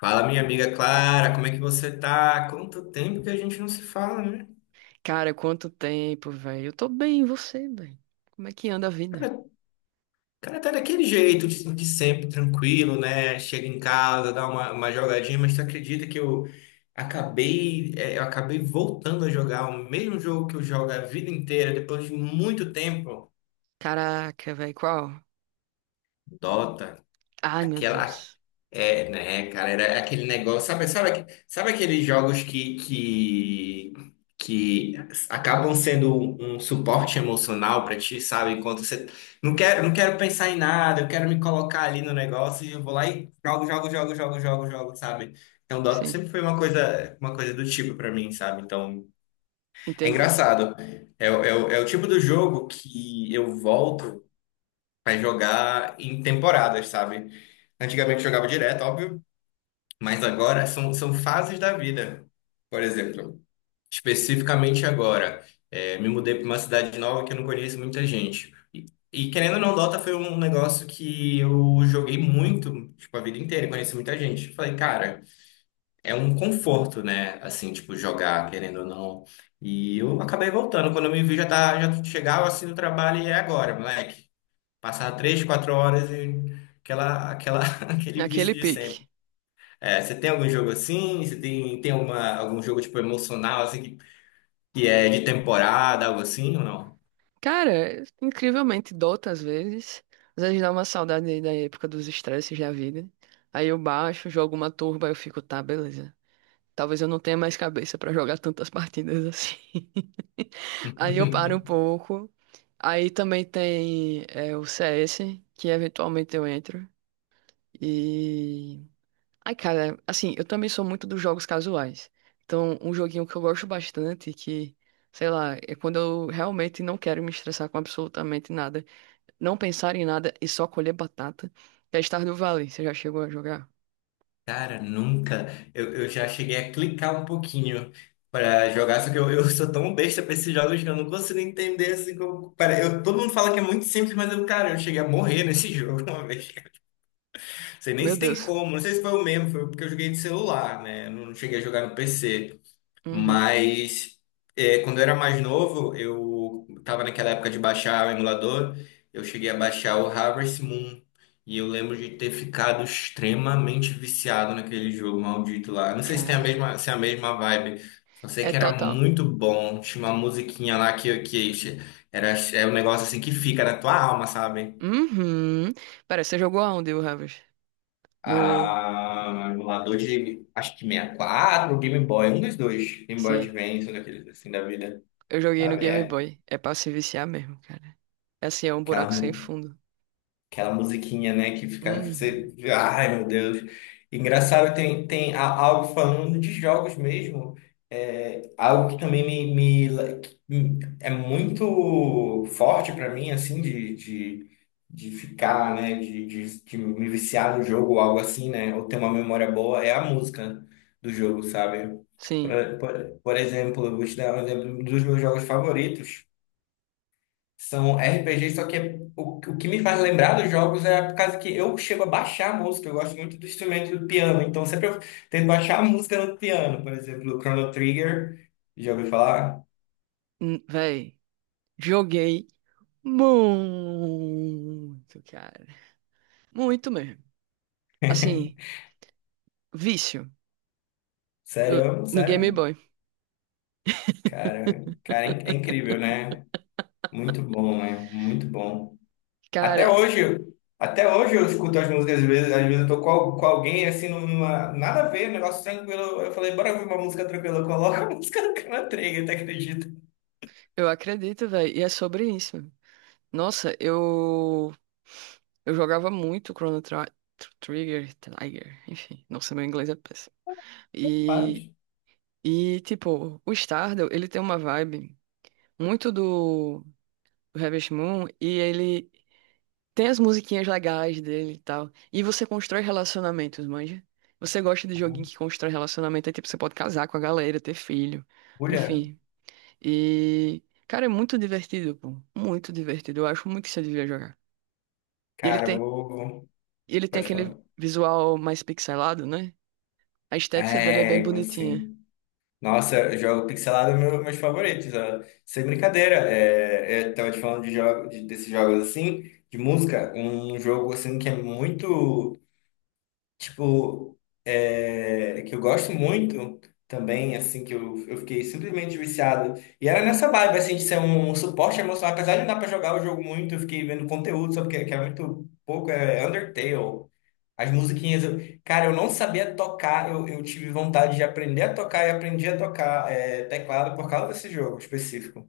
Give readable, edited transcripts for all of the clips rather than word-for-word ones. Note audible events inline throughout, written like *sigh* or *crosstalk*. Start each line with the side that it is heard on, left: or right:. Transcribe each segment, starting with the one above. left: Fala, minha amiga Clara, como é que você tá? Quanto tempo que a gente não se fala, né?
right: Cara, quanto tempo, velho. Eu tô bem, e você, velho? Como é que anda a vida?
left: Cara, o cara tá daquele jeito, de sempre, tranquilo, né? Chega em casa, dá uma jogadinha, mas tu acredita que eu eu acabei voltando a jogar o mesmo jogo que eu jogo a vida inteira, depois de muito tempo?
right: Caraca, velho, qual?
left: Dota.
right: Ai, meu
left: Aquela,
right: Deus.
left: Né, cara, era aquele negócio, sabe aqueles jogos que acabam sendo um suporte emocional pra ti, sabe? Enquanto você não quero pensar em nada, eu quero me colocar ali no negócio e eu vou lá e jogo, jogo, jogo, jogo, jogo, jogo, sabe? Então, Dota
right: Sim,
left: sempre foi uma coisa do tipo pra mim, sabe? Então, é
right: entender.
left: engraçado. É o tipo do jogo que eu volto pra jogar em temporadas, sabe? Antigamente eu jogava direto, óbvio. Mas agora são fases da vida. Por exemplo, especificamente agora, me mudei para uma cidade nova que eu não conheço muita gente. E querendo ou não, Dota foi um negócio que eu joguei muito, tipo, a vida inteira, e conheci muita gente. Falei, cara, é um conforto, né? Assim, tipo, jogar, querendo ou não. E eu acabei voltando. Quando eu me vi, já, tá, já chegava assim no trabalho e é agora, moleque. Passar três, quatro horas e aquela, aquela, *laughs* aquele vício
right: Naquele
left: de sempre.
right: pique.
left: É, você tem algum jogo assim? Você tem, algum jogo tipo emocional assim que é de temporada, algo assim ou não?
right: Cara, incrivelmente dota às vezes. Às vezes dá uma saudade aí da época dos estresses da vida. Aí eu baixo, jogo uma turba, eu fico, tá, beleza. Talvez eu não tenha mais cabeça pra jogar tantas partidas assim. *laughs* Aí eu paro um
left: *laughs*
right: pouco. Aí também tem o CS, que eventualmente eu entro. E. Ai, cara, assim, eu também sou muito dos jogos casuais. Então, um joguinho que eu gosto bastante, que, sei lá, é quando eu realmente não quero me estressar com absolutamente nada, não pensar em nada e só colher batata, é Stardew Valley. Você já chegou a jogar?
left: Cara, nunca. Eu já cheguei a clicar um pouquinho pra jogar, só que eu sou tão besta pra esses jogos que eu não consigo entender assim como. Para, eu, todo mundo fala que é muito simples, mas eu, cara, eu cheguei a morrer nesse *laughs* jogo uma vez. Não sei nem
right: Meu
left: se tem
right: Deus.
left: como, não sei se foi o mesmo, foi porque eu joguei de celular, né? Eu não cheguei a jogar no PC.
right: Uhum.
left: Mas é, quando eu era mais novo, eu tava naquela época de baixar o emulador, eu cheguei a baixar o Harvest Moon. E eu lembro de ter ficado extremamente viciado naquele jogo maldito lá. Não sei se tem a
right: Cara,
left: mesma, se é a mesma vibe. Só sei
right: é
left: que era
right: total.
left: muito bom. Tinha uma musiquinha lá que era, é um negócio assim que fica na tua alma, sabe?
right: Uhum. Pera, você jogou aonde, o Harvest? No.
left: Ah, emulador de, acho que 64, ou Game Boy, um dos dois, Game Boy
right: Sim.
left: Advance, um daqueles assim da vida,
right: Eu joguei no
left: sabe?
right: Game
left: É,
right: Boy. É pra se viciar mesmo, cara. É assim, é um
left: Aquela,
right: buraco sem
left: mu-
right: fundo.
left: aquela musiquinha, né, que fica,
right: Uhum.
left: você, ai meu Deus. Engraçado, algo falando de jogos mesmo, algo que também me la- que me- é muito forte para mim, assim, de ficar, né, de me viciar no jogo ou algo assim, né, ou ter uma memória boa, é a música do jogo, sabe?
right: Sim.
left: Por, por exemplo, eu vou te dar um exemplo dos meus jogos favoritos. São RPG, só que o que me faz lembrar dos jogos é por causa que eu chego a baixar a música, eu gosto muito do instrumento do piano, então sempre eu tento baixar a música no piano, por exemplo, o Chrono Trigger, já ouviu falar?
right: Véi, joguei muito, cara. Muito mesmo. Assim,
left: *laughs*
right: vício no,
left: Sério,
right: no Game
left: sério?
right: Boy.
left: Cara, cara, é incrível, né? Muito bom, né? Muito bom. Até
right: Cara,
left: hoje, até hoje eu escuto as músicas, às vezes eu tô com alguém assim, numa, nada a ver, um negócio tranquilo. Eu falei, bora ouvir uma música tranquila, coloca a *laughs* música do Chrono Trigger, tu acredita?
right: eu acredito, véi, e é sobre isso. Nossa, eu jogava muito Trigger, Trigger, enfim. Nossa, meu inglês é péssimo. E,
left: Faz.
right: e tipo, o Stardew, ele tem uma vibe muito do Harvest Moon e ele tem as musiquinhas legais dele e tal. E você constrói relacionamentos, manja? Você gosta de joguinho que constrói relacionamento, aí tipo, você pode casar com a galera, ter filho,
left: Mulher,
right: enfim. E, cara, é muito divertido, pô. Muito divertido. Eu acho muito que você devia jogar. E ele
left: cara, eu
right: tem,
left: vou.
right: e ele tem
left: Pode
right: aquele
left: falar.
right: visual mais pixelado, né? A estética dele é bem
left: É,
right: bonitinha.
left: assim. Nossa, eu jogo pixelado é meu, meus favoritos. Ó. Sem brincadeira. É, é, eu tava te falando de jogo, desses jogos assim, de música. Um jogo assim que é muito. Tipo, é, que eu gosto muito também, assim, que eu fiquei simplesmente viciado. E era nessa vibe, assim, de ser um suporte emocional. Apesar de não dar pra jogar o jogo muito, eu fiquei vendo conteúdo, só porque que era muito pouco, é Undertale. As musiquinhas, eu- cara, eu não sabia tocar, eu tive vontade de aprender a tocar e aprendi a tocar teclado por causa desse jogo específico.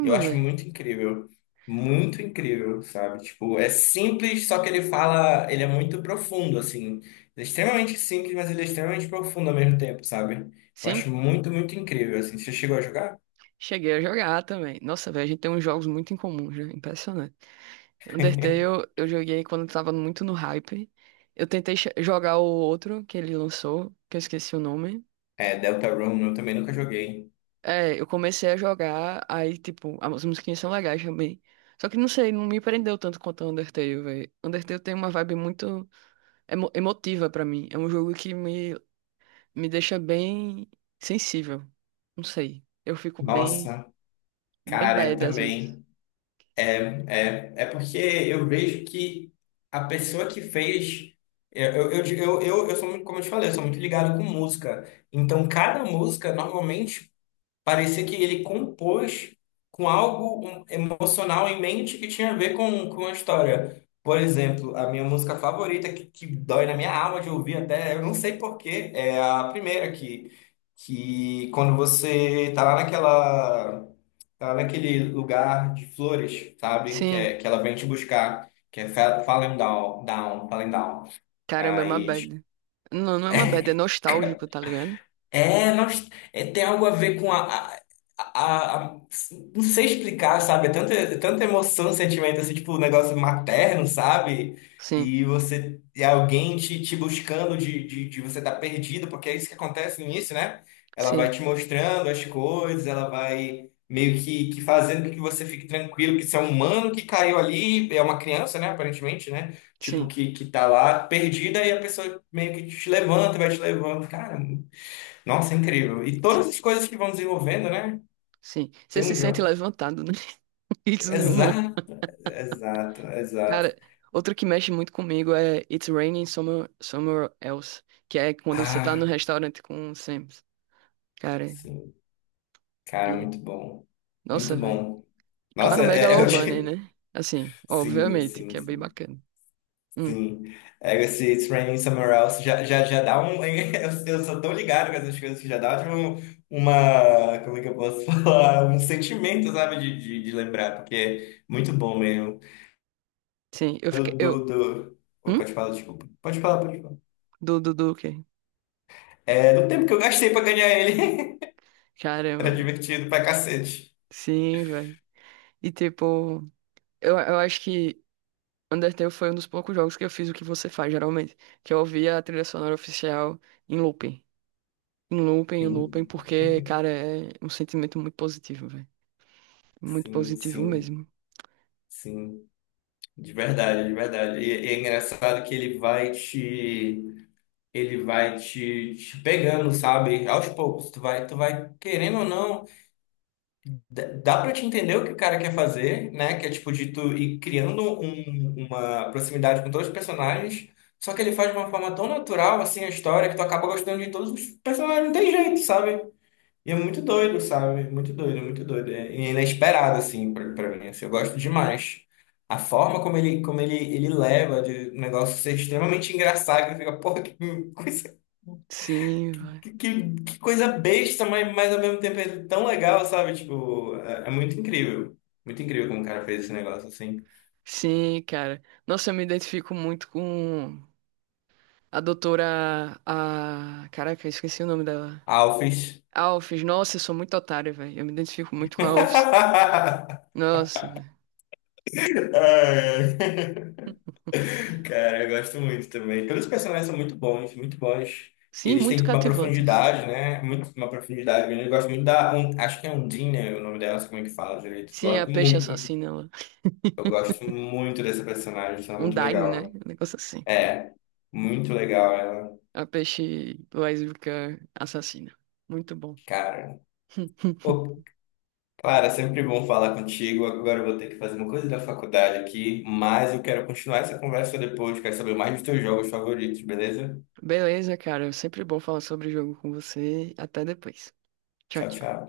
left: Eu acho
right: velho.
left: muito incrível. Muito incrível, sabe? Tipo, é simples, só que ele fala, ele é muito profundo, assim. Ele é extremamente simples, mas ele é extremamente profundo ao mesmo tempo, sabe? Eu
right: Sim,
left: acho muito, muito incrível, assim. Você chegou a jogar?
right: cheguei a jogar também. Nossa, velho, a gente tem uns jogos muito em comum, já. Impressionante. Undertale eu joguei quando tava muito no hype. Eu tentei jogar o outro que ele lançou, que eu esqueci o nome.
left: É, Deltarune, eu também nunca joguei.
right: É, eu comecei a jogar, aí, tipo, as musiquinhas são legais também. Só que não sei, não me prendeu tanto quanto o Undertale, velho. Undertale tem uma vibe muito emotiva pra mim. É um jogo que me deixa bem sensível. Não sei. Eu fico
left: Nossa,
right: bem
left: cara, eu
right: bad às vezes.
left: também. É, é porque eu vejo que a pessoa que fez. Eu eu sou muito, como eu te falei, eu sou muito ligado com música. Então, cada música, normalmente. Parecia que ele compôs com algo um, emocional em mente que tinha a ver com a história. Por exemplo, a minha música favorita, que dói na minha alma de ouvir até, eu não sei por quê, é a primeira que quando você tá lá naquela, tá lá naquele lugar de flores, sabe? Que,
right: Sim,
left: é, que ela vem te buscar, que é Falling Down, Down, Falling Down.
right: caramba, é uma
left: Aí tipo,
right: bad. Não, não é uma bad, é nostálgico, tá ligado?
left: tem algo a ver com a não sei explicar, sabe? É tanta emoção, sentimento, assim, tipo, um negócio materno, sabe?
right: Sim,
left: E você... E alguém te buscando de você estar perdido, porque é isso que acontece no início, né? Ela vai
right: sim.
left: te mostrando as coisas, ela vai meio que fazendo com que você fique tranquilo, que você é um humano que caiu ali, é uma criança, né? Aparentemente, né? Tipo,
right: Sim,
left: que tá lá perdida e a pessoa meio que te levanta, vai te levando. Cara... Nossa, incrível. E todas as coisas que vão desenvolvendo, né?
right: sim. Você
left: Tem
right: se
left: um
right: sente
left: jogo.
right: levantado, né? *laughs* Isso, meu irmão.
left: Exato, exato,
right: Cara,
left: exato.
right: outro que mexe muito comigo é It's Raining Somewhere, Somewhere Else, que é quando você tá no
left: Ah,
right: restaurante com o Sam. Cara,
left: sim. Cara,
right: e...
left: muito bom.
right: Nossa,
left: Muito
right: velho.
left: bom. Nossa,
right: Claro,
left: é, é o
right: Megalovania,
left: que... *laughs*
right: né? Assim,
left: Sim,
right: obviamente,
left: sim,
right: que é bem
left: sim.
right: bacana. Hum,
left: Sim. É, esse It's Raining Somewhere Else já, já, já dá um... *laughs* Eu sou tão ligado com essas coisas que já dá tipo, uma... Como é que eu posso *laughs* falar? Um sentimento, sabe? De lembrar, porque é muito bom mesmo.
right: sim, eu fiquei... Eu... Hum?
left: Pode falar, desculpa. Pode falar, pode falar.
right: Do quê?
left: É, do tempo que eu gastei pra ganhar ele. *laughs* Era
right: Caramba.
left: divertido pra cacete.
right: Sim, velho. E, tipo... Eu acho que Undertale foi um dos poucos jogos que eu fiz o que você faz, geralmente, que eu ouvia a trilha sonora oficial em looping. Em looping, em looping,
left: Sim,
right: porque, cara, é um sentimento muito positivo, velho. Muito
left: sim,
right: positivo
left: sim,
right: mesmo.
left: sim. De verdade, de verdade. E é engraçado que ele vai te. Ele vai te pegando, sabe? Aos poucos. Tu vai querendo ou não. Dá pra te entender o que o cara quer fazer, né? Que é tipo de tu ir criando uma proximidade com todos os personagens. Só que ele faz de uma forma tão natural, assim, a história, que tu acaba gostando de todos os personagens. Não tem jeito, sabe? E é muito doido, sabe? Muito doido, muito doido. É inesperado, assim, pra mim. Assim, eu gosto demais. A forma como ele, ele leva de um negócio ser extremamente engraçado, que fica, porra, que coisa,
right: Sim, velho.
left: que coisa besta, mas ao mesmo tempo é tão legal, sabe? Tipo, é, é muito incrível. Muito incrível como o cara fez esse negócio, assim.
right: Sim, cara. Nossa, eu me identifico muito com a doutora. A. Caraca, eu esqueci o nome dela.
left: Alphys.
right: Alphys. Nossa, eu sou muito otário, velho. Eu me identifico muito com a Alphys.
left: *laughs*
right: Nossa, velho.
left: Ai, Cara, eu gosto muito também. Todos os personagens são muito bons, muito bons. E
right: Sim,
left: eles
right: muito
left: têm uma
right: cativantes.
left: profundidade, né? Muito, uma profundidade grande. Eu gosto muito da. Acho que é Undine, né, o nome dela, não sei como é que fala direito.
right: Sim, a
left: Gosto
right: peixe
left: muito,
right: assassina,
left: muito.
right: ela.
left: Eu gosto muito dessa personagem, acho ela
right: Um
left: muito
right: Daine, né?
left: legal.
right: Um negócio assim.
left: Muito legal ela.
right: A peixe lésbica assassina. Muito bom.
left: Cara.
right: *laughs*
left: Pô, Clara, sempre bom falar contigo. Agora eu vou ter que fazer uma coisa da faculdade aqui, mas eu quero continuar essa conversa depois. Quero saber mais dos teus jogos favoritos, beleza?
right: Beleza, cara. Sempre bom falar sobre o jogo com você. Até depois. Tchau,
left: Tchau,
right: tchau.
left: tchau.